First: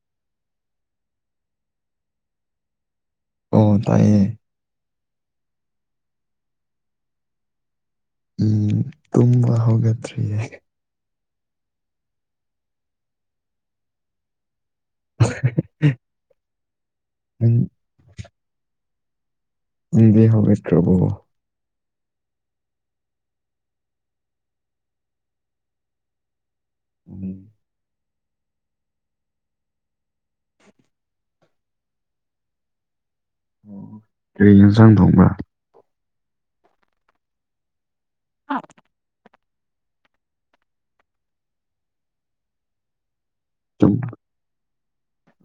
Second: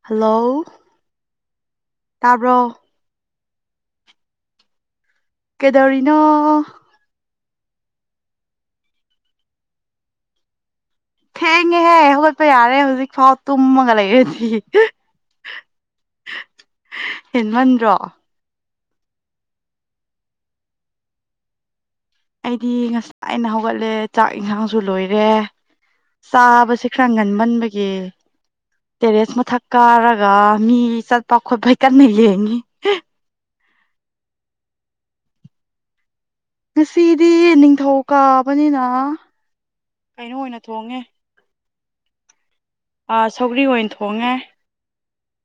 Hello ꯇꯥꯕ꯭ꯔꯣ ꯑꯣ ꯇꯥꯏꯌꯦ ꯀꯩꯗꯧꯔꯤꯅꯣ ꯎꯝ ꯇꯨꯝꯕ ꯍꯧꯒꯠꯇ꯭ꯔꯤꯌꯦ ꯊꯦꯡꯉꯦꯍꯦ ꯍꯧꯒꯠꯄ ꯌꯥꯔꯦ ꯍꯧꯖꯤꯛꯐꯥꯎ ꯇꯨꯝꯃꯒ ꯂꯩꯔꯗꯤ ꯅꯪ ꯍꯦꯟꯃꯟꯗ꯭ꯔꯣ ꯖꯤꯗꯤ ꯍꯧꯒꯠꯇ꯭ꯔꯕꯣ ꯑꯩꯗꯤ ꯉꯁꯥꯏꯅ ꯍꯧꯒꯠꯂꯦ ꯆꯥꯛ ꯏꯟꯁꯥꯡꯁꯨ ꯂꯣꯏꯔꯦ ꯆꯥꯕꯁꯦ ꯈꯔ ꯎꯝ ꯉꯟꯃꯟꯕꯒꯤ ꯑꯦ ꯇꯦꯔꯦꯁ ꯃꯊꯛ ꯀꯥꯔꯒ ꯃꯤ ꯆꯠꯄ ꯈꯣꯠꯄ ꯀꯟꯅ ꯌꯦꯡꯉꯤ ꯑꯣꯝ ꯀꯔꯤ ꯌꯦꯟꯁꯥꯡ ꯊꯣꯡꯕ꯭ꯔꯥ ꯉꯁꯤꯗꯤ ꯅꯤꯡꯊꯧ ꯀꯥꯕꯅꯤꯅ ꯀꯩꯅꯣ ꯑꯣꯏꯅ ꯊꯣꯡꯉꯦ ꯑ ꯁꯧꯒ꯭ꯔꯤ ꯑꯣꯏꯅ ꯊꯣꯡꯉꯦ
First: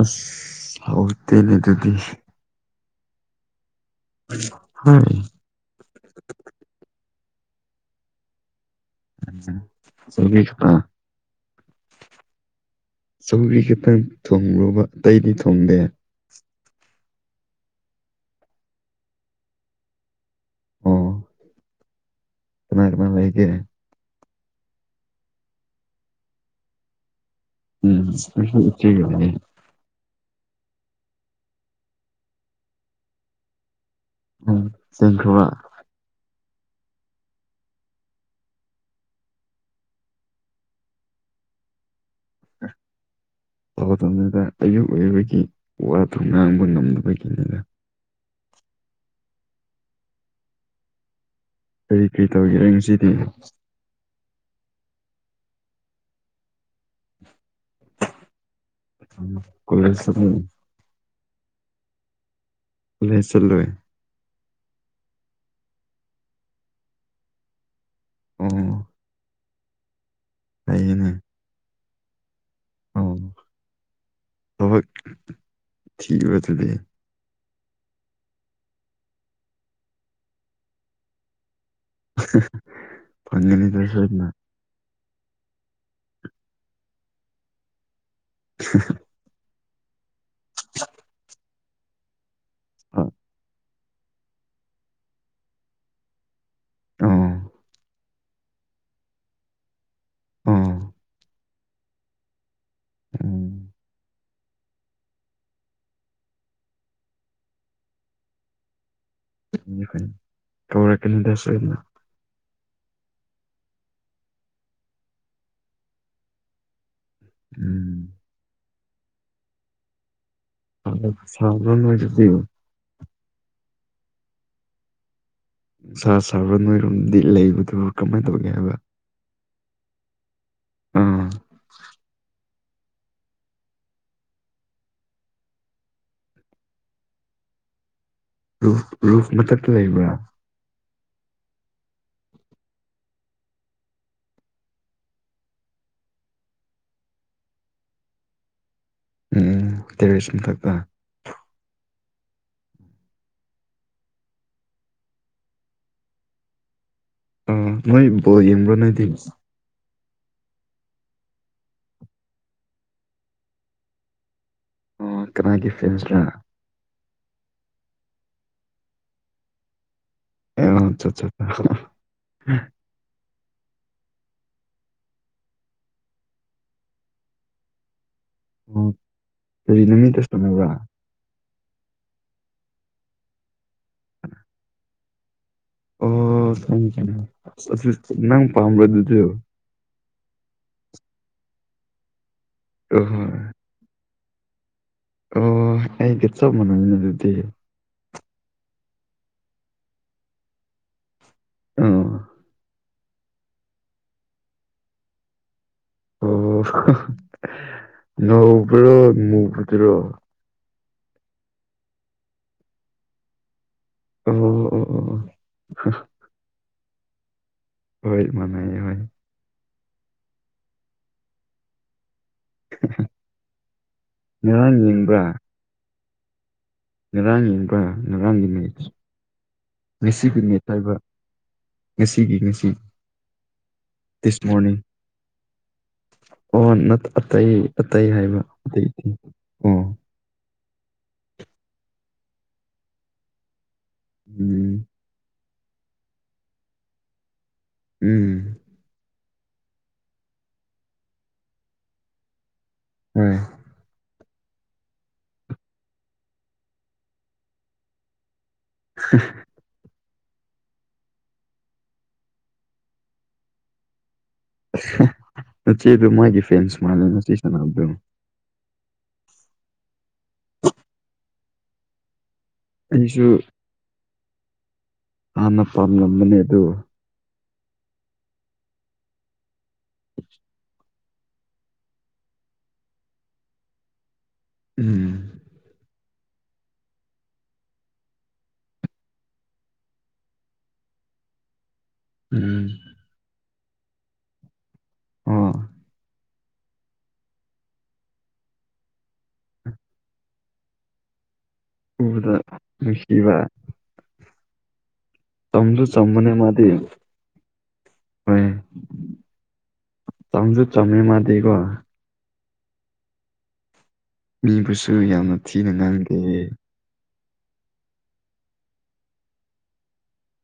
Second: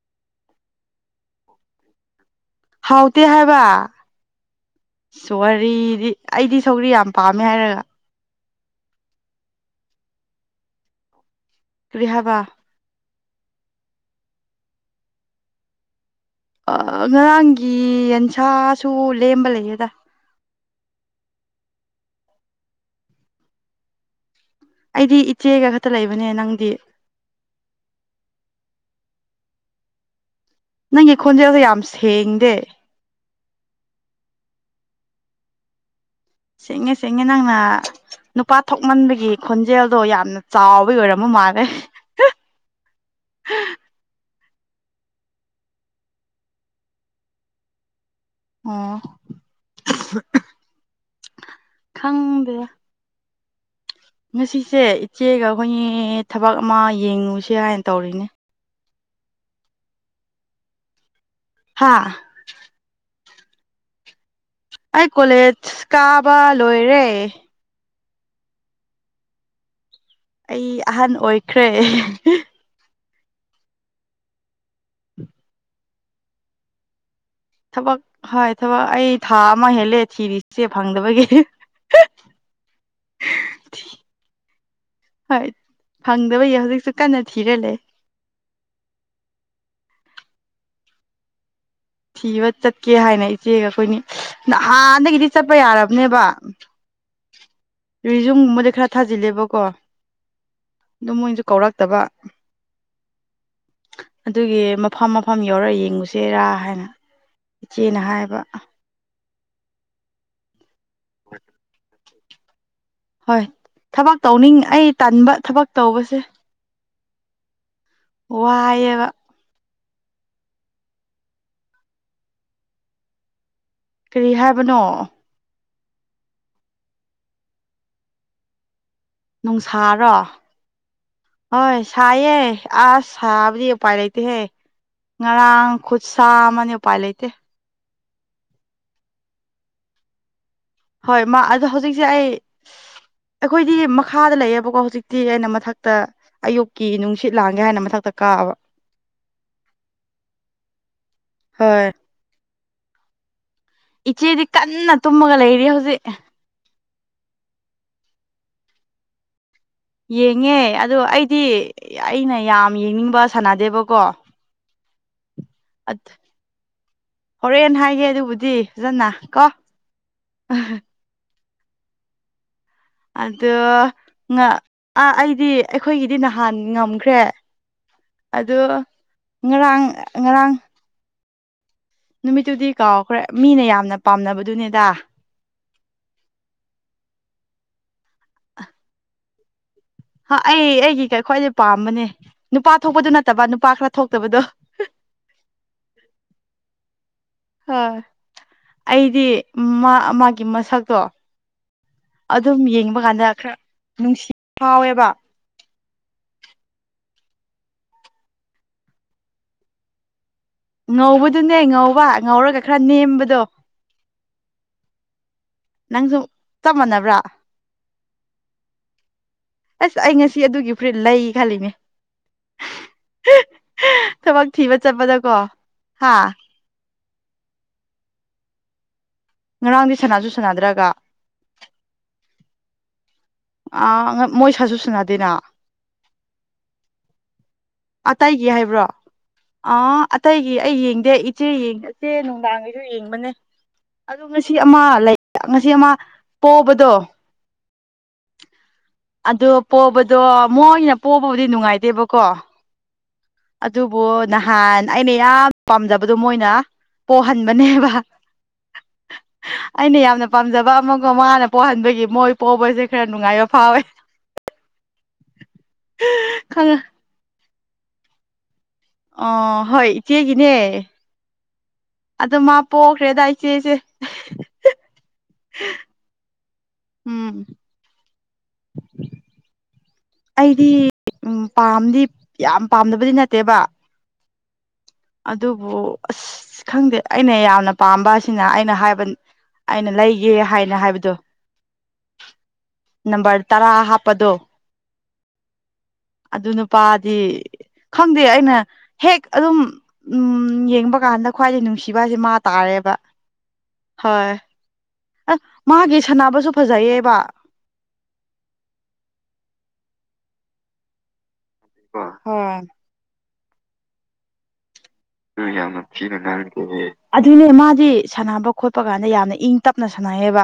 ꯑꯁ ꯍꯥꯎꯇꯦꯅꯦ ꯑꯗꯨꯗꯤ ꯍꯥꯎꯇꯦ ꯍꯥꯏꯕ ꯍꯣꯏ ꯋꯔꯤꯗꯤ ꯑꯩꯗꯤ ꯁꯧꯔꯤ ꯌꯥꯝ ꯄꯥꯝꯃꯦ ꯍꯥꯏꯔꯒ [unintelligible] ꯀꯔꯤ ꯍꯥꯏꯕ ꯁꯧꯒꯔꯤ ꯈꯤꯇꯪ ꯊꯣꯡꯕꯔ‌ꯣꯕꯥ ꯑꯇꯩꯗꯤ ꯊꯣꯡꯗꯦ ꯑꯥ ꯉꯔꯥꯡꯒꯤ ꯌꯦꯟꯁꯥꯁꯨ ꯂꯦꯝꯕ ꯂꯩꯌꯦꯗ ꯑꯣ ꯀꯅꯥ ꯀꯅꯥ ꯂꯩꯒ‌ꯦ ꯑꯩꯗꯤ ꯏꯆꯦꯒ ꯈꯛꯇ ꯂꯩꯕꯅꯦ ꯅꯪꯗꯤ ꯎꯝ ꯑꯩꯖꯨ ꯏꯆ‌ꯦꯒ ꯂꯩ ꯅꯪꯒꯤ ꯈꯣꯟꯖꯦꯜꯗ‌ꯣ ꯌꯥꯝ ꯁꯦꯡꯗꯦ ꯎꯝ ꯁ‌ꯦꯡꯈꯔꯥꯕ ꯁꯦꯡꯉꯦ ꯁꯦꯡꯉꯦ ꯅꯪꯅ ꯅꯨꯄꯥ ꯊꯣꯛꯃꯟꯕꯒꯤ ꯈꯣꯟꯖꯦꯜꯗꯣ ꯌꯥꯝꯅ ꯆꯥꯎꯕꯩ ꯑꯣꯏꯔꯝꯃ ꯃꯥꯜꯂꯦ ꯇꯧꯗꯝ ꯅꯤꯗ ꯑꯌꯨꯛ ꯑ‌ꯣꯏꯕꯒꯤ ꯋꯥꯗꯨ ꯉꯥꯡꯕ ꯉꯝꯗꯕꯒꯤꯅꯤꯅꯥ ꯑꯣ ꯀꯔꯤ ꯀꯔꯤ ꯈꯪꯗꯦ ꯇꯧꯒꯦꯔꯥ ꯉꯁꯤꯗꯤ ꯉꯁꯤꯁꯦ ꯏꯆꯦꯒ ꯑꯩꯈꯣꯏꯅꯤ ꯊꯕꯛ ꯑꯃ ꯌꯦꯡꯉꯨꯁꯦ ꯍꯥꯏꯅ ꯇꯧꯔꯤꯅꯦ ꯑ‌ꯣ ꯀ‌ꯣꯂ‌ꯦꯁ ꯆꯠꯂꯤ ꯍꯥꯥ ꯀ‌ꯣꯂꯦꯁ ꯆꯠꯂ‌ꯣꯏ ꯑꯩ ꯀꯣꯂꯦꯖ ꯀꯥꯕ ꯂꯣꯏꯔꯦ ꯑꯣ ꯑꯩ ꯐꯩꯌꯦꯅꯦ ꯑꯍꯟ ꯑꯣꯏꯈ꯭ꯔꯦ ꯑꯣ ꯊꯕꯛ ꯊꯤꯕ ꯑꯗꯨꯗꯤ ꯊꯕꯛ ꯍꯣꯏ ꯊꯕꯛ ꯑꯩ ꯊꯥ ꯑꯃ ꯍꯦꯜꯂꯦ ꯊꯤꯔꯤꯁꯦ ꯐꯪꯗꯕꯒꯤ ꯐꯪꯒꯅꯤ ꯗꯥ ꯁ‌ꯣꯏꯗꯅ ꯍꯣꯏ ꯐꯪꯗꯕꯒꯤꯍꯧꯖꯤꯛꯁꯨ ꯀꯟꯅ ꯊꯤꯔ ꯂꯩ [unintelligible] [unintelligible] ꯊꯤꯕ ꯆꯠꯀꯦ ꯑꯣ ꯍꯥꯏꯅ ꯏꯆꯦꯒ ꯑꯈꯣꯏꯅꯤ ꯍꯥꯟꯅꯗꯒꯤꯗꯤ ꯆꯠꯄ ꯌꯥꯔꯕꯅꯦꯕ ꯑ‌ꯣ ꯔꯤꯖꯨꯝꯒꯨꯝꯕꯗꯤ ꯈꯔ ꯊꯥꯖꯤꯜꯂꯦꯕꯀꯣ ꯎꯝ ꯑꯗꯨ ꯃꯣꯏꯁꯨ ꯀꯧꯔꯛꯇꯕ ꯎꯝ ꯑꯗꯨꯒꯤ ꯃꯐꯝ ꯃꯐꯝ ꯌꯧꯔ ꯌꯦꯡꯉꯨꯁꯦꯔꯥ ꯍꯥꯏꯅ ꯏꯆꯦꯅ ꯍꯥꯏꯕ [unintelligible] ꯀꯧꯔꯛꯀꯅꯤ ꯗ ꯁ‌ꯣꯏꯗꯅꯥ ꯍꯣꯏ ꯊꯕꯛ ꯇꯧꯅꯤꯡ ꯑꯩ ꯇꯟꯕꯥ ꯊꯕꯛ ꯇꯧꯕꯁꯦ ꯎꯝ ꯋꯥꯏꯌꯦꯕ ꯁꯥꯕꯔ‌ꯣ ꯅ‌ꯣꯏꯗꯗꯤ ꯀꯔꯤ ꯍꯥꯏꯕꯅꯣ ꯅꯨꯡꯁꯥ ꯁꯥꯕꯔꯥ ꯅꯣꯏꯔꯣꯝꯗꯤ ꯂꯩꯕꯗꯨ ꯀꯃꯥꯏꯟ ꯇꯧꯒꯦ ꯍꯥꯏꯕ ꯅꯨꯡꯁꯥꯔꯣ ꯑꯥ ꯍꯣꯏ ꯁꯥꯏꯌꯦ ꯑꯁ ꯁꯥꯕꯗꯤ ꯎꯄꯥꯏ ꯂꯩꯇꯦꯍꯦ ꯉꯔꯥꯡ ꯈꯨꯠ ꯁꯥ ꯑꯃꯅꯤ ꯎꯄꯥꯏ ꯂꯩꯇꯦ ꯔꯨꯐ ꯔꯨꯐ ꯃꯊꯛꯇꯥ ꯂꯩꯕ꯭ꯔꯥ ꯍꯣꯏ ꯃꯥ ꯑꯗꯣ ꯍꯧꯖꯤꯛꯁꯦ ꯑꯩ ꯑꯩꯈꯣꯏꯗꯤ ꯃꯈꯥꯗ ꯂꯩꯌꯦꯕꯀꯣ ꯍꯧꯖꯤꯛꯇꯤ ꯑꯩꯅ ꯃꯊꯥꯛꯇꯥ ꯑꯌꯨꯛꯀꯤ ꯅꯨꯡꯁꯤꯠ ꯂꯥꯡꯒꯦ ꯍꯥꯏꯅ ꯃꯊꯛꯇ ꯀꯥꯕ ꯎꯝ ꯇꯦꯔ‌ꯦꯁ ꯃꯊꯥꯛꯇꯥ ꯍꯣꯏ ꯏꯆꯦꯗꯤ ꯀꯟꯅ ꯇꯨꯝꯃꯒ ꯂꯩꯔꯤ ꯍꯧꯖꯤꯛ ꯑ‌ꯣ ꯅꯣꯏ ꯕ‌ꯣꯜ ꯌ‌ꯦꯡꯕ꯭ꯔꯥ ꯅ‌ꯣꯏꯗꯤ ꯌꯦꯡꯉꯦ ꯑꯗ‌ꯣ ꯑꯩꯗꯤ ꯑꯩꯅ ꯌꯥꯝ ꯌꯦꯡꯅꯤꯡꯕ ꯁꯅꯥꯗꯦꯕꯀꯣ ꯑꯣ ꯀꯅꯥꯒꯤ ꯐ꯭‌ꯦꯟꯁꯔꯥ ꯍꯣꯔꯦꯟ ꯍꯥꯏꯒꯦ ꯑꯗꯨꯕꯨꯗꯤ ꯐꯖꯅ ꯀꯣ꯫ [unintelligible] ꯑꯗꯣ꯫ ꯉꯥ ꯑꯥ ꯑꯩꯗꯤ ꯑꯩꯈꯣꯏꯒꯤꯗꯤ ꯅꯍꯥꯟ ꯉꯝꯈ꯭ꯔꯦ꯫ ꯑꯗꯣ ꯑꯣ ꯀꯔꯤ ꯉꯔꯥꯡ ꯅꯨꯃꯤꯠꯇ ꯉꯔꯥꯡ ꯁꯥꯟꯅꯕ꯭ꯔꯥ ꯅꯨꯃꯤꯠꯇꯨꯗꯤ ꯀꯥꯎꯈ꯭ꯔꯦ ꯃꯤꯅ ꯌꯥꯝꯅ ꯄꯥꯝꯅꯕꯗꯨꯅꯦꯗ꯫ ꯑꯣ ꯈꯪꯉꯦ ꯈꯪꯉꯦ ꯑꯗꯨ ꯅꯪ ꯄꯥꯝꯕꯗꯨꯗꯤ꯫ ꯑꯩ ꯑꯩꯒꯤ ꯈ꯭ꯋꯥꯏꯗꯒꯤ ꯄꯥꯝꯕꯅꯦ ꯅꯨꯄꯥ ꯑꯣ ꯊꯣꯛꯄꯗꯨ ꯅꯠꯇꯕ ꯍꯣꯏ ꯅꯨꯄꯥ ꯈꯔ ꯊꯣꯛꯇꯕꯗꯣ꯫ ꯑꯣ ꯑꯩꯒꯤ ꯆꯞ ꯃꯅꯩ ꯑꯗꯨꯗꯤ꯫ ꯍꯣꯏ ꯑꯩꯗꯤ ꯃꯥ ꯃꯥꯒꯤ ꯃꯁꯛꯇꯣ꯫ ꯑꯥ ꯑꯗꯨꯝ ꯌꯦꯡꯕ ꯀꯥꯟꯗ ꯈꯔ ꯅꯨꯡꯁꯤꯕ ꯐꯥꯎꯋꯦꯕ꯫ ꯑꯣ ꯅ ꯉꯧꯕ꯭ꯔꯣ ꯃꯨꯕꯗ꯭ꯨꯔꯣ꯫ ꯉꯧꯕꯗꯨꯅꯦ ꯉꯧꯕ ꯉꯧꯔꯒ ꯈꯔ ꯅꯦꯝꯕꯗꯣ꯫ ꯑꯣ꯫ ꯑꯣ ꯑꯣ ꯅꯪꯁꯨ ꯆꯞ ꯃꯥꯟꯅꯕ꯭ꯔꯥ꯫ ꯍꯣꯏ ꯃꯅꯩ ꯍꯣꯏ꯫ ꯑꯁ ꯑꯩ ꯉꯁꯤ ꯑꯗꯨꯒꯤ ꯐꯨꯔꯤꯠ ꯂꯩ ꯈꯜꯂꯤꯅꯦ꯫ ꯊꯕꯛ ꯊꯤꯕ ꯉꯔꯥꯡ ꯌꯦꯡꯕ꯭ꯔꯥ ꯆꯠꯄꯗꯀꯣ ꯍꯥ꯫ ꯉꯔꯥꯡ ꯌꯦꯡꯕ ꯉꯔꯥꯡꯒꯤ ꯅꯦꯠ ꯉꯔꯥꯡꯗꯤ ꯁꯅꯥꯁꯨ ꯉꯁꯤꯒꯤ ꯅꯦꯠ ꯁꯥꯟꯅꯗ꯭ꯔꯒ ꯍꯥꯏꯕ꯫ ꯉꯁꯤꯒꯤ ꯉꯁꯤꯒꯤ꯫ ꯑ ꯃꯣꯏ ꯁꯥꯖꯨ ꯁꯅꯗꯦꯅ꯫ ꯑꯣ ꯅ ꯑꯇꯩ ꯑꯇꯩ ꯍꯥꯏꯕ ꯑꯇꯩꯗꯤ ꯑꯣ ꯏꯇꯩꯒꯤ ꯑꯩ ꯌꯦꯡꯗꯦ ꯏꯆꯦꯒꯤ ꯏꯆꯦ ꯅꯨꯡꯗꯥꯡꯒꯤꯁꯨ ꯌꯦꯡꯕꯅꯦ꯫ ꯑꯗꯣ ꯉꯁꯤ ꯎꯝ ꯑꯃ ꯂꯩ ꯉꯁꯤ ꯑꯃ ꯄꯣꯕꯗꯣ꯫ ꯎꯝ꯫ ꯑꯣ ꯄꯣꯕꯗꯣ ꯃꯣꯏꯅ ꯄꯣꯕꯕꯨꯗꯤ ꯅꯨꯡꯉꯥꯏꯇꯦꯕꯀꯣ꯫ ꯎꯝ꫰꫰ ꯑꯗꯨꯕꯨ ꯅꯍꯥꯟ ꯑꯩꯅ ꯌꯥꯝ ꯄꯥꯝꯖꯕꯗꯣ ꯃꯣꯏꯅ꯫ ꯄꯣꯛꯍꯟꯕꯅꯦꯕ꯫ [unintelligible] ꯑꯩꯅ ꯌꯥꯝꯅ ꯄꯥꯝꯖꯕ ꯑꯃꯒ ꯃꯉꯥꯅ ꯄꯣꯛꯍꯟꯕꯒꯤ ꯃꯣꯏ ꯄꯣꯛꯕꯁꯦ ꯈꯔ ꯅꯨꯡꯉꯥꯏꯕ ꯐꯥꯎꯋꯦ꯫ ꯆꯦ ꯑꯗꯨ ꯃꯥꯒꯤ ꯐꯦꯟꯁ ꯈꯪꯉ ꯃꯥꯂꯦꯅ ꯆꯁꯅꯕꯗꯣ꯫ ꯑ ꯍꯣꯏ ꯏꯆꯦꯒꯤꯅꯦ꯫ ꯑꯗꯨ ꯃꯥ ꯄꯣꯛꯈ꯭ꯔꯦꯗ ꯑꯩꯁꯨ ꯏꯆꯦꯁꯦ꯫ ꯍꯥꯟꯅ ꯄꯥꯝꯂꯝꯕꯅꯦ ꯑꯗꯨ ꯎꯝ ꯑꯩꯗꯤ ꯎꯝ ꯄꯥꯝꯗꯤ ꯌꯥꯝ ꯄꯥꯝꯗꯕꯗꯤ ꯅꯠꯇꯦꯕ꯫ ꯎꯝ꯫ ꯑꯗꯨꯕꯨ ꯑꯁ ꯈꯪꯗꯦ ꯑꯩꯅ ꯌꯥꯝꯅ ꯄꯥꯝꯕ ꯑꯁꯤꯅ ꯑꯩꯅ ꯍꯥꯏꯕ ꯑꯩꯅ ꯂꯩꯒꯦ ꯍꯥꯏꯅ ꯍꯥꯏꯕꯗꯣ꯫ [unintelligible] ꯅꯝꯕꯔ ꯇꯔꯥ ꯍꯥꯞꯄꯗꯣ꯫ ꯑꯣ꯫ ꯑꯗꯨ ꯅꯨꯄꯥꯗꯤ ꯈꯪꯗꯦ ꯑꯩꯅ ꯍꯦꯛ ꯑꯗꯨꯝ ꯎꯝ ꯌꯦꯡꯕ ꯀꯥꯟꯗ ꯈ꯭ꯋꯥꯏꯗꯩ ꯅꯨꯡꯁꯤꯕ ꯍꯥꯏꯁꯦ ꯃꯥ ꯎꯕꯗ ꯇꯥꯔꯦꯕ ꯅꯨꯡꯁꯤꯕ ꯍꯣꯏ꯫ ꯑ ꯆꯝꯁꯨ ꯃꯥꯒꯤ ꯆꯝꯕꯅꯦ ꯁꯥꯟꯅꯕꯁꯨ ꯃꯥꯗꯤ꯫ ꯐꯖꯩꯌꯦꯕ ꯍꯣꯏ ꯆꯝꯁꯨ ꯆꯝꯃꯦ ꯃꯥꯗꯤꯀꯣ꯫ ꯍꯣꯏ꯫ ꯃꯤꯕꯨꯁꯨ ꯌꯥꯝ ꯎꯝ ꯌꯥꯝꯅ ꯊꯤꯅ ꯉꯥꯡꯉꯛꯄ ꯑꯣꯏꯌꯦ꯫ ꯑꯗꯨꯅꯦ ꯃꯥꯗꯤ ꯁꯥꯟꯅꯕ ꯈꯣꯠꯄ ꯀꯥꯟꯗ ꯌꯥꯝꯅ ꯏꯪ ꯇꯞꯅ ꯁꯥꯟꯅꯩꯌꯦꯕ꯫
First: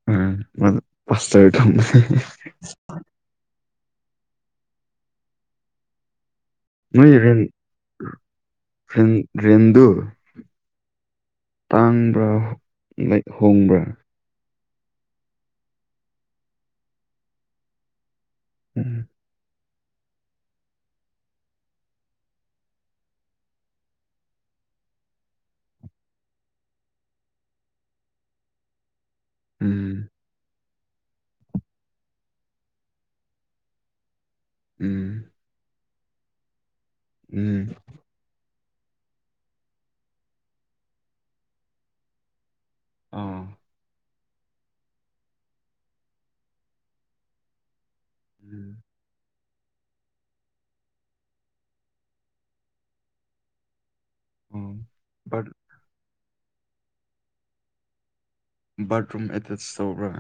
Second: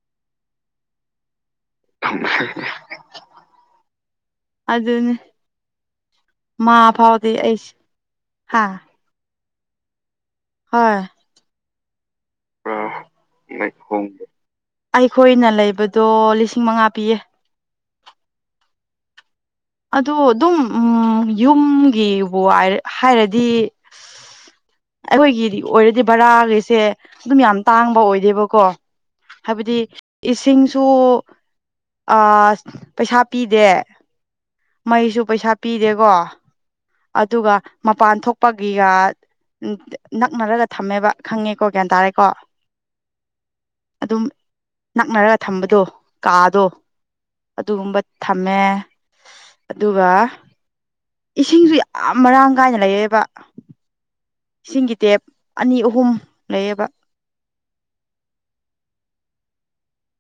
[unintelligible] ꯑꯗꯨꯅꯤ ꯃꯥ ꯅꯣꯏ ꯐꯥꯎꯗꯤ ꯑꯩꯁ ꯍꯥ ꯔꯗꯨ [unintelligible] ꯍꯣꯏ ꯇꯥꯡꯕ꯭ꯔꯥ ꯂꯩ ꯍꯣꯡꯕ꯭ꯔꯥ ꯑꯩꯈꯣꯏꯅ ꯂꯩꯕꯗꯣ ꯂꯤꯁꯤꯡ ꯃꯉꯥ ꯄꯤꯌꯦ ꯎꯝ ꯑꯗꯨ ꯑꯗꯨꯝ ꯎꯝ ꯌꯨꯝꯒꯤꯕꯨꯑꯥꯏ ꯍꯥꯏꯔꯗꯤ ꯑꯩꯈꯣꯏꯒꯤꯗꯤ ꯑꯣꯏꯔꯗꯤ ꯕꯔꯥꯒꯤꯁꯦ ꯑꯗꯨꯝ ꯌꯥꯝ ꯇꯥꯡꯕ ꯑꯣꯏꯗꯦꯕꯀꯣ ꯍꯥꯏꯕꯗꯤ ꯎꯝ ꯏꯁꯤꯡꯁꯨ ꯑ ꯄꯩꯁꯥ ꯄꯤꯗꯦ ꯎꯝ ꯃꯩꯁꯨ ꯄꯩꯁꯥ ꯄꯤꯗꯦꯀꯣ ꯑꯗꯨꯒ ꯎꯝ ꯃꯄꯥꯟ ꯊꯣꯛꯄꯒꯤꯒ ꯎꯝ ꯅꯛꯅꯔꯒ ꯊꯝꯃꯦꯕ ꯈꯪꯉꯦꯀꯣ ꯒ꯭ꯌꯥꯟ ꯇꯥꯔꯦꯀꯣ ꯑꯥ ꯑꯗꯨꯝ ꯅꯛꯅꯔ ꯊꯝꯕꯗꯣ ꯀꯥꯗꯣ ꯑꯗꯨꯒꯨꯝꯕ ꯊꯝꯃꯦ ꯎꯝ ꯑꯗꯨꯒ ꯏꯁꯤꯡꯁꯨ ꯌꯥꯝ ꯃꯔꯥꯡ ꯀꯥꯏꯅ ꯂꯩꯌꯦꯕ ꯑꯣ ꯏꯁꯤꯡꯒꯤ ꯇꯦꯞ ꯕꯥꯠ ꯑꯅꯤ ꯑꯍꯨꯝ ꯂꯩꯌꯦꯕ ꯕꯥꯔꯠꯔꯨꯝ ꯑꯦꯇꯦꯁ ꯇꯧꯕ꯭ꯔꯥ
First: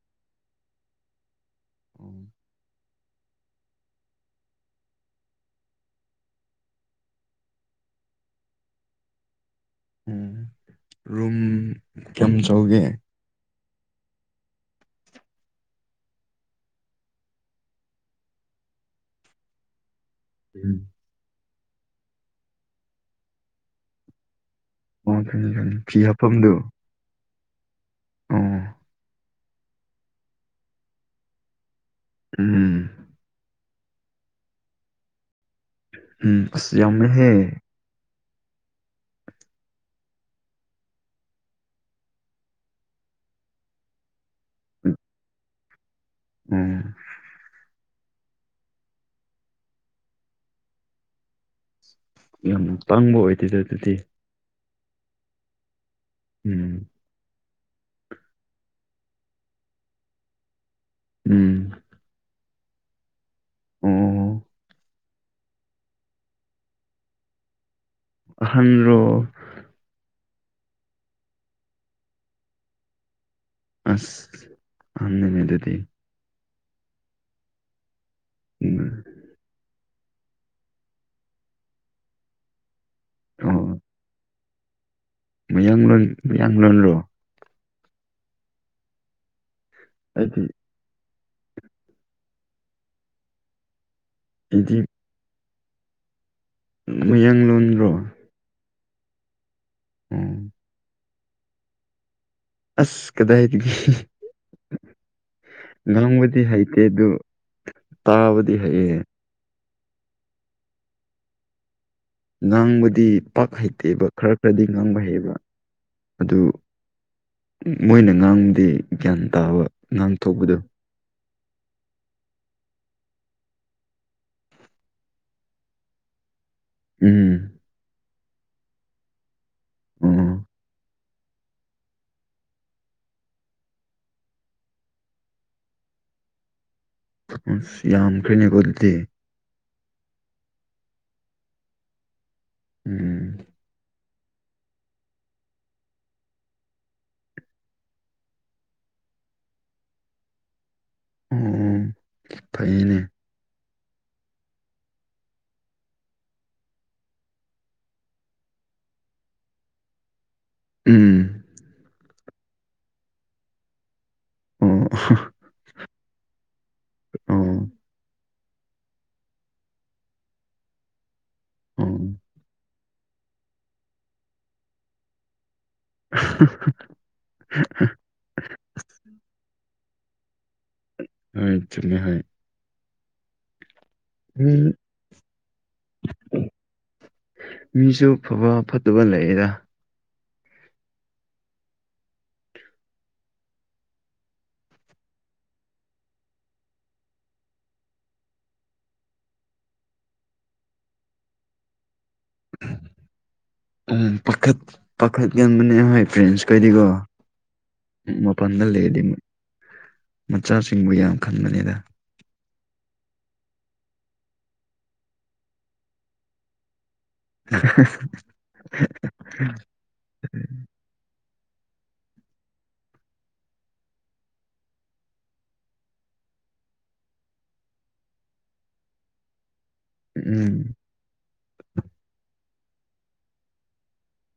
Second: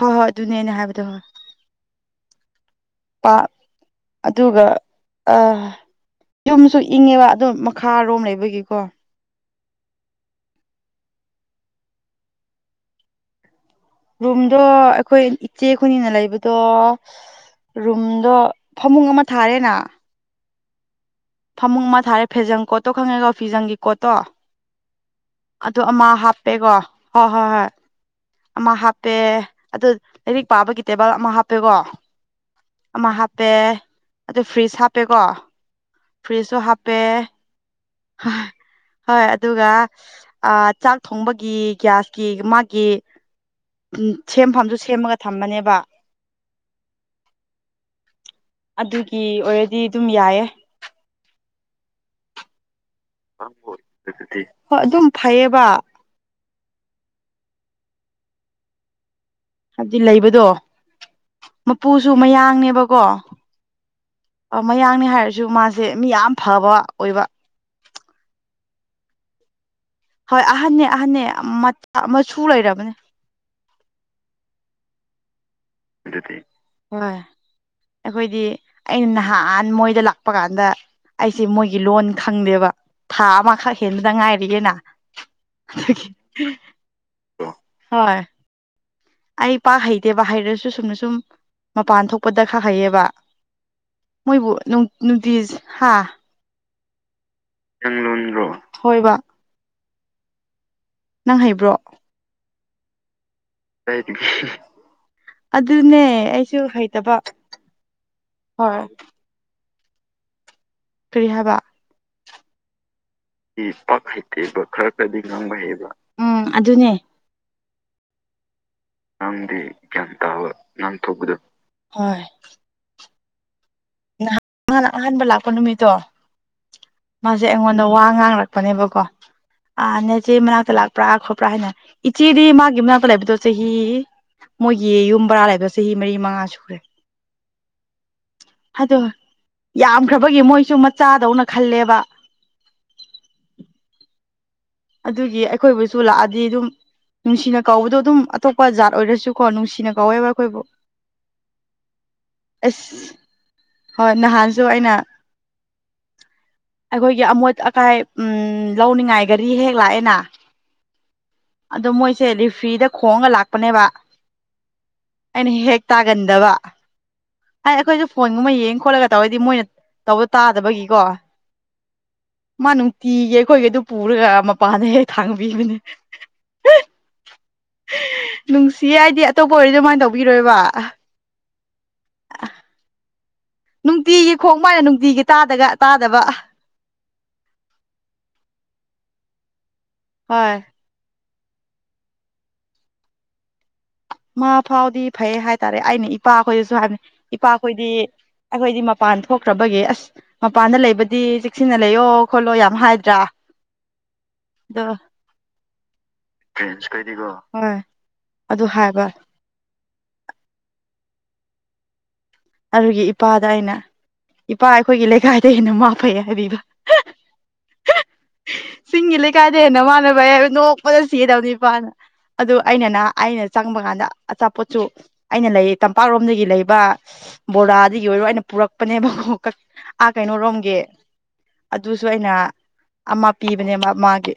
ꯍꯣꯏ ꯍꯣꯏ ꯑꯗꯨꯅꯦ ꯑꯩꯅ ꯍꯥꯏꯕꯗꯣ ꯍꯣꯏ [inaudible] ꯄꯥ ꯑꯗꯨꯒ ꯑ ꯌꯨꯝꯁꯨ ꯏꯪꯉꯦꯕ ꯑꯗꯨ ꯃꯈꯥꯔꯣꯝ ꯂꯩꯕꯒꯤꯀꯣ ꯎꯝ ꯔꯨꯝ ꯀꯌꯥꯝ ꯆꯥꯎꯒꯦ ꯔꯨꯝꯗꯣ ꯑꯩꯈꯣꯏ ꯏꯆꯦꯈꯣꯢꯅꯤꯅ ꯂꯩꯕꯗꯣ ꯔꯨꯝꯗꯣ ꯐꯃꯨꯡ ꯑꯃ ꯊꯥꯔꯦꯅ ꯎꯝ ꯐꯃꯨꯡ ꯑꯃ ꯊꯥꯔꯦ ꯐꯦꯖꯪ ꯀꯣꯠꯇꯣ ꯈꯪꯉꯦꯀꯣ ꯐꯤꯖꯪꯒꯤ ꯀꯣꯠꯇꯣ ꯑꯣ ꯈꯪꯉꯤ ꯈꯪꯉꯤ ꯑꯗꯨ ꯐꯤ ꯑꯃ ꯍꯥꯞꯐꯝꯗꯨ ꯍꯥꯞꯄꯦꯀꯣ ꯍꯣꯏ ꯍꯣꯏ ꯍꯣꯏ ꯑꯣ ꯑꯃ ꯍꯥꯞꯄꯦ ꯑꯗꯨ ꯂꯥꯏꯔꯤꯛ ꯄꯥꯕꯒꯤ ꯇꯦꯕꯜ ꯑꯃ ꯍꯥꯞꯄꯦꯀꯣ ꯎꯝ ꯑꯃ ꯍꯥꯞꯄꯦ ꯑꯗꯨ ꯐ꯭ꯔꯤꯖ ꯍꯥꯞꯄꯦꯀꯣ ꯎꯝ ꯑꯁ ꯌꯥꯝꯁꯦꯍꯦ ꯍ ꯍꯣꯏ ꯑꯗꯨꯒ ꯑ ꯆꯥꯛ ꯊꯣꯡꯕꯒꯤ ꯒ꯭ꯌꯥꯁꯀꯤ ꯃꯥꯒꯤ ꯎꯝ ꯁꯦꯝꯐꯝꯗꯨ ꯁꯦꯝꯃꯒ ꯊꯝꯕꯅꯦꯕ ꯎꯝ ꯑꯗꯨꯒꯤ ꯑꯣꯏꯔꯗꯤ ꯑꯗꯨꯝ ꯌꯥꯏꯑꯦ ꯌꯥꯝ ꯇꯥꯡꯕ ꯑꯣꯏꯗꯦꯗ ꯑꯗꯨꯗꯤ [inaudible] ꯍꯣꯏ ꯑꯗꯨꯝ ꯐꯩꯌꯦꯕ ꯎꯝ ꯍꯥꯏꯕꯗꯤ ꯂꯩꯕꯗꯣ ꯎꯝ ꯄꯨꯁꯨ ꯃꯌꯥꯡꯅꯦꯕꯀꯣ ꯑꯣ ꯑ ꯃꯌꯥꯡꯅꯦ ꯍꯥꯏꯔꯁ ꯁꯨ ꯃꯥꯁꯦ ꯃꯤ ꯌꯥꯝ ꯐꯕ ꯑꯣꯏꯕ ꯑꯍꯟꯔꯣ ꯍꯣꯏ ꯑꯍꯟꯅꯦ ꯑꯍꯟꯅꯅꯦ ꯃꯆꯥ ꯃꯆꯨ ꯂꯩꯔꯕꯅꯦ ꯑꯁ ꯑꯍꯟꯅꯤꯅꯦꯗꯨꯗꯤ ꯑꯗꯨꯗꯤ ꯍꯣꯏ ꯑꯩꯈꯣꯏꯗꯤ ꯎꯝ ꯑꯩꯅ ꯅꯍꯥ ꯅꯍꯥꯟ ꯃꯣꯏꯗ ꯂꯥꯛꯄ ꯀꯥꯟꯗ ꯑꯩꯁꯦ ꯃꯣꯏꯒꯤ ꯂꯣꯟ ꯈꯪꯗꯦꯕ ꯊꯥ ꯑꯃꯈꯛ ꯑꯣ ꯍꯦꯟꯕꯗ ꯉꯥꯏꯔꯤꯌꯦꯅ ꯃꯌꯥꯡꯂꯣꯟ ꯑꯗꯨꯒꯤ ꯃꯌꯥꯡꯂꯣꯟꯔꯣ ꯍꯣꯏ ꯑꯩ ꯄꯥꯛ ꯍꯩꯇꯦꯕ ꯑꯩꯗꯤ ꯍꯩꯔꯁꯨ ꯆꯨꯝꯅ ꯁꯨꯝ ꯃꯄꯥꯟ ꯊꯣꯛꯄꯗ ꯈꯛ ꯍꯩꯌꯦꯕ ꯃꯣꯏꯕꯨ ꯑꯩꯗꯤ ꯅꯨꯡ ꯅꯨꯡꯇꯤꯁ ꯍꯥ ꯃꯌꯥꯡꯂꯣꯟ ꯂꯣꯟꯕ꯭ꯔꯣ ꯍꯣꯏꯕ ꯎꯝ ꯅꯪ ꯍꯩꯕ꯭ꯔꯣ ꯑꯁ ꯀꯗꯥꯏꯗꯥꯒꯤ ꯑꯗꯨꯅꯦ ꯉꯥꯡꯕꯗꯤ ꯑꯩꯁꯨ ꯍꯩꯇꯦ ꯑꯗꯨ ꯍꯩꯇꯕ ꯇꯥꯕꯗꯤ ꯍꯣꯏ ꯍꯩꯌꯦ ꯀꯤꯔꯤ ꯍꯥꯏꯕ ꯉꯥꯡꯕꯗꯤ ꯄꯥꯛ ꯍꯩꯇꯦꯕ ꯈꯔ ꯈꯔꯗꯤ ꯉꯥꯡꯕ ꯍꯩꯕ ꯎꯝ ꯑꯗꯨ ꯑꯗꯨꯅꯦ ꯃꯣꯏꯅ ꯉꯥꯡꯕꯗꯤ ꯒ꯭ꯌꯥꯟ ꯇꯥꯕ ꯉꯥꯡꯊꯣꯛꯄꯗꯣ ꯉꯥꯡꯊꯣꯛꯄꯗꯨ ꯍꯣꯏ ꯅꯥꯍꯟ ꯃꯥꯅ ꯑꯍꯥꯟꯕ ꯂꯥꯛꯄ ꯅꯨꯃꯤꯠꯇꯣ ꯃꯥꯖꯦ ꯎꯝ ꯑꯩꯉꯣꯟ ꯗꯥ ꯋꯥ ꯉꯥꯡꯔꯛꯄꯅꯦꯕꯀꯣ ꯑꯥ ꯅꯦꯆꯦ ꯑꯣ ꯃꯅꯥꯛꯇꯥ ꯂꯥꯛ ꯄ꯭ꯔꯥ ꯈꯣꯄ꯭ꯔꯥ ꯍꯥꯏꯅ ꯏꯆꯦꯗꯤ ꯃꯥꯒꯤ ꯃꯅꯥꯛꯇꯥ ꯂꯩꯥꯏꯕꯗꯣ ꯆꯍꯤ ꯃꯣꯏꯒꯤ ꯌꯨꯝ ꯕꯔꯥ ꯂꯩꯕ ꯆꯍꯤ ꯃꯔꯤ ꯃꯉꯥ ꯁꯨꯈ꯭ꯔꯦ ꯑꯁ ꯌꯥꯝꯈ꯭ꯔꯦꯅꯦꯀꯣ ꯑꯗꯨꯗꯤ ꯌꯥꯝꯈ꯭ꯔꯥꯕꯒꯤ ꯃꯣꯏꯁꯨ ꯃꯆꯥꯗꯧꯅ ꯈꯜꯂꯦꯕ ꯎꯝ ꯑꯗꯨꯒꯤ ꯑꯩꯈꯣꯏꯕꯨꯁꯨ ꯂꯥꯛꯑꯗꯤ ꯑꯗꯨꯝ ꯅꯨꯡꯁꯤꯅ ꯀꯧꯕꯗꯣ ꯑꯗꯨꯝ ꯑꯇꯣꯞꯄ ꯖꯥꯠ ꯑꯣꯏꯔꯁꯨꯀꯣ ꯅꯨꯡꯁꯤꯅ ꯀꯧꯋꯦꯕ ꯑꯩꯈꯣꯏꯕꯨ ꯑꯣ ꯑꯁ ꯐꯩꯅꯦ ꯍꯣꯏ ꯅꯍꯥꯟꯁꯨ ꯑꯩꯅ ꯑꯩꯈꯣꯏꯒꯤ ꯑꯃꯣꯠ ꯑꯀꯥꯏ ꯎꯝ ꯂꯧꯅꯤꯡꯉꯥꯏ ꯒꯔꯤ ꯍꯦꯛ ꯂꯥꯛꯑꯦꯅ ꯎꯝ ꯑꯗꯣ ꯃꯣꯏꯁꯦ ꯂꯤꯐ꯭ꯔꯤꯗ ꯈꯣꯡꯉꯒ ꯂꯥꯛꯄꯅꯦꯕ ꯑꯣ ꯑꯩꯅ ꯍꯦꯛ ꯍꯦꯛ ꯇꯥꯒꯟꯗꯕ ꯑꯣ ꯑꯥꯏ ꯑꯩꯈꯣꯏꯖꯨ ꯐꯣꯟ ꯒꯨꯝꯕ ꯌꯦꯡ ꯈꯣꯠꯂꯒ ꯇꯧꯔꯗꯤ ꯃꯣꯏꯅ ꯇꯧꯕꯗꯣ ꯇꯥꯗꯕꯒꯤꯀꯣ ꯎꯝ ꯃꯥ ꯅꯨꯡꯇꯤꯒꯤ ꯑꯩꯈꯣꯏꯒꯤꯗꯨ ꯄꯨꯔꯒ ꯃꯄꯥꯟꯗ ꯍꯦꯛ ꯊꯥꯡꯕꯤꯕꯅꯦ [unintelligible] ꯅꯨꯡꯁꯤꯌꯦ ꯑꯩꯗꯤ ꯑꯇꯣꯞꯄ ꯑꯣꯏꯔꯗꯤ ꯑꯗꯨꯃꯥꯏꯟ ꯇꯧꯕꯤꯔꯣꯏꯕ ꯍꯣꯏ ꯆꯨꯝꯃꯦ ꯍꯣꯏ ꯅꯨꯡꯇꯤꯒꯤ ꯃꯤ ꯈꯣꯡ ꯃꯥꯏꯅ ꯅꯨꯡꯇꯤꯒꯤ ꯇꯥꯗꯒ ꯇꯥꯗꯕ ꯃꯤꯁꯨ ꯐꯕ ꯐꯠꯇꯕ ꯂꯩꯌꯦꯗ ꯍꯣꯏ ꯃꯥ ꯐꯥꯎꯗꯤ ꯐꯩ ꯍꯥꯏꯇꯥꯔꯦ ꯑꯩꯅ ꯏꯄꯥꯈꯣꯏꯗꯁꯨ ꯍꯥꯏꯕꯅꯤ ꯏꯄꯥꯈꯣꯏꯗꯤ ꯑꯩꯈꯣꯏꯗꯤ ꯃꯄꯥꯟ ꯊꯣꯛꯈ꯭ꯔꯥꯕꯒꯤ ꯑꯁ ꯃꯄꯥꯟꯗ ꯂꯩꯕꯗꯤ ꯆꯦꯛꯁꯤꯟꯅ ꯂꯩꯌꯣ ꯈꯣꯠꯂꯣ ꯌꯥꯝ ꯍꯥꯏꯗ꯭ꯔꯥ ꯎꯝ ꯄꯥꯈꯠ ꯑꯗꯣ ꯄꯥꯈꯠ ꯌꯥꯟꯕꯅꯦ ꯍꯣꯏ ꯄꯦꯔꯦꯟꯁ ꯈꯣꯏꯗꯤꯒꯣ ꯒꯣ ꯍꯣꯏ ꯎꯝ ꯑꯗꯨ ꯃꯄꯥꯟꯗ ꯂꯩꯔꯗꯤ ꯍꯥꯏꯕ ꯃꯆꯥꯁꯤꯡꯕꯨ ꯌꯥꯝ ꯈꯟꯕꯅꯤꯗ ꯑꯗꯨꯒꯤ ꯏꯄꯥꯗ ꯑꯩꯅ ꯏꯄꯥ ꯑꯩꯈꯣꯏꯒꯤ ꯂꯩꯀꯥꯏꯗ ꯍꯦꯟꯅ ꯃꯥ ꯐꯩ ꯍꯥꯏꯕꯤꯕ [unintelligible] ꯆꯤꯡꯒꯤ ꯂꯩꯀꯥꯏꯗꯩ ꯍꯦꯟꯅ ꯃꯥꯅ ꯕꯩ ꯍꯥꯏꯕ ꯅꯣꯛꯄꯗ ꯁꯤꯗꯕꯅꯤ ꯏꯄꯥꯅ ꯑꯗꯨ ꯑꯩꯅ ꯅꯍꯥ ꯑꯩꯅ ꯆꯪꯕ ꯀꯥꯟꯗ ꯑꯆꯥꯄꯣꯠꯁꯨ ꯑꯩꯅ ꯂꯩ ꯇꯝꯄꯥꯛꯔꯣꯝꯗꯒꯤ ꯂꯩꯕ ꯕꯣꯔꯥꯗꯒꯤ ꯑꯣꯏꯔꯣ ꯑꯩꯅ ꯄꯨꯔꯛꯄꯅꯦꯕꯀꯣ ꯑꯥ ꯎꯝ ꯀꯩꯅꯣꯔꯣꯝꯒꯤ ꯑꯗꯨꯁꯨ ꯑꯩꯅ ꯑꯃ ꯄꯤꯕꯅꯦꯕ ꯃꯥꯒꯤ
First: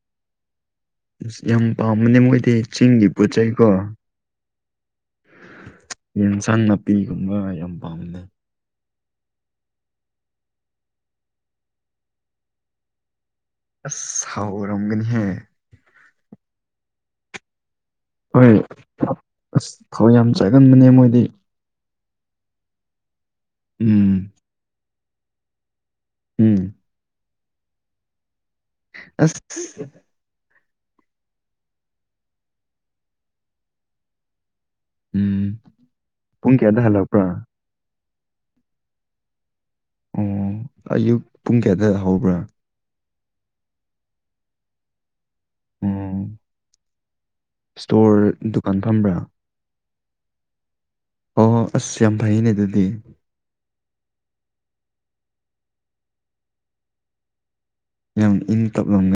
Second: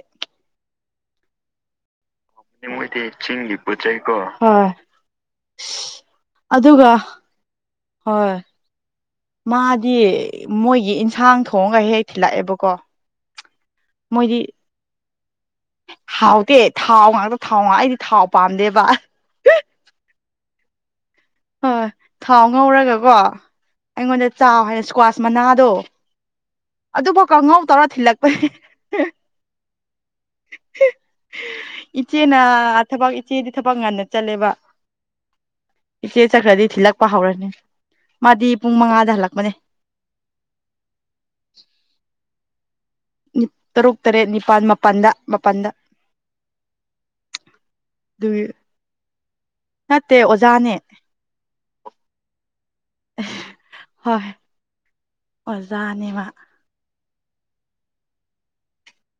ꯑꯁ ꯌꯥꯝ ꯄꯥꯝꯕꯅꯦ ꯃꯣꯏꯗꯤ ꯄꯣꯠ ꯆꯤꯡꯒꯤ ꯆꯩꯀꯣ ꯄꯣꯠꯆꯩꯀꯣ ꯌꯦꯟꯁꯥꯡ ꯅꯥꯄꯤꯒꯨꯝꯕ ꯌꯥꯝ ꯄꯥꯝꯅꯦ ꯍꯣꯏ ꯃꯥꯗꯤ ꯃꯣꯏꯒꯤ ꯏꯟꯁꯥꯡ ꯊꯣꯡꯉꯒ ꯍꯦꯛ ꯊꯤꯜꯂꯛꯑꯦꯕꯀꯣ ꯑꯁ ꯍꯥꯎꯔꯝꯒꯅꯤꯍꯦ ꯍꯥꯎꯗꯦ ꯊꯥꯎ ꯉꯥꯛꯇ ꯊꯥꯎꯉ ꯑꯩꯗꯤ ꯊꯥꯎ ꯍꯣꯏ ꯄꯥꯝꯗꯦꯕ ꯑꯁ ꯊꯧ ꯌꯥꯝ ꯆꯥꯒꯟꯕꯅꯦ ꯃꯣꯏꯗꯤ ꯍꯣꯏ ꯊꯥꯎ ꯉꯧꯔꯒꯀꯣ ꯎꯝ ꯑꯩꯉꯣꯟꯗ ꯆꯥꯎ ꯍꯥꯏꯅ ꯏꯁꯀ꯭ꯋꯥꯁ ꯃꯅꯥꯗꯣ ꯎꯝ ꯑꯗꯨꯕꯨ ꯀꯥꯡꯉꯧ ꯇꯧꯔ ꯊꯤꯜꯂꯛꯄꯅꯦ ꯑꯁ ꯏꯆꯦꯅ ꯊꯕꯛ ꯏꯆꯦꯗꯤ ꯊꯕꯛ ꯉꯟꯅ ꯆꯠꯂꯦꯕ ꯎꯝ ꯏꯆꯦ ꯄꯨꯡ ꯆꯠꯈ꯭ꯔꯗꯤ ꯀꯌꯥꯗ ꯊꯤꯜꯂꯛꯄ ꯍꯜꯂꯛꯄ꯭ꯔꯥ ꯍꯧꯔꯅꯤ ꯃꯥꯗꯤ ꯄꯨꯡ ꯃꯉꯥꯗ ꯍꯜꯂꯛꯄꯅꯦ ꯑꯣ ꯑꯌꯨꯛ ꯄꯨꯡ ꯀꯌꯥꯗ ꯍꯧꯕ꯭ꯔꯥ ꯇꯔꯨꯛ ꯇꯔꯦꯠ ꯅꯤꯄꯥꯜ ꯃꯥꯄꯜꯗ ꯃꯥꯄꯜꯗ ꯁ꯭ꯇꯣꯔ ꯑꯗꯨꯒꯤ ꯗꯨꯀꯥꯟ ꯐꯝꯕ꯭ꯔꯥ ꯅꯠꯇꯦ ꯑꯣꯖꯥꯅꯦ ꯑꯣ ꯑꯁ ꯌꯥꯝ ꯐꯩꯅꯦ ꯑꯗꯨꯗꯤ ꯍꯣꯏ ꯑꯣꯖꯥꯅꯦ ꯃꯥ ꯌꯥꯝ ꯏꯪ ꯇꯞꯂꯝꯒꯅꯤ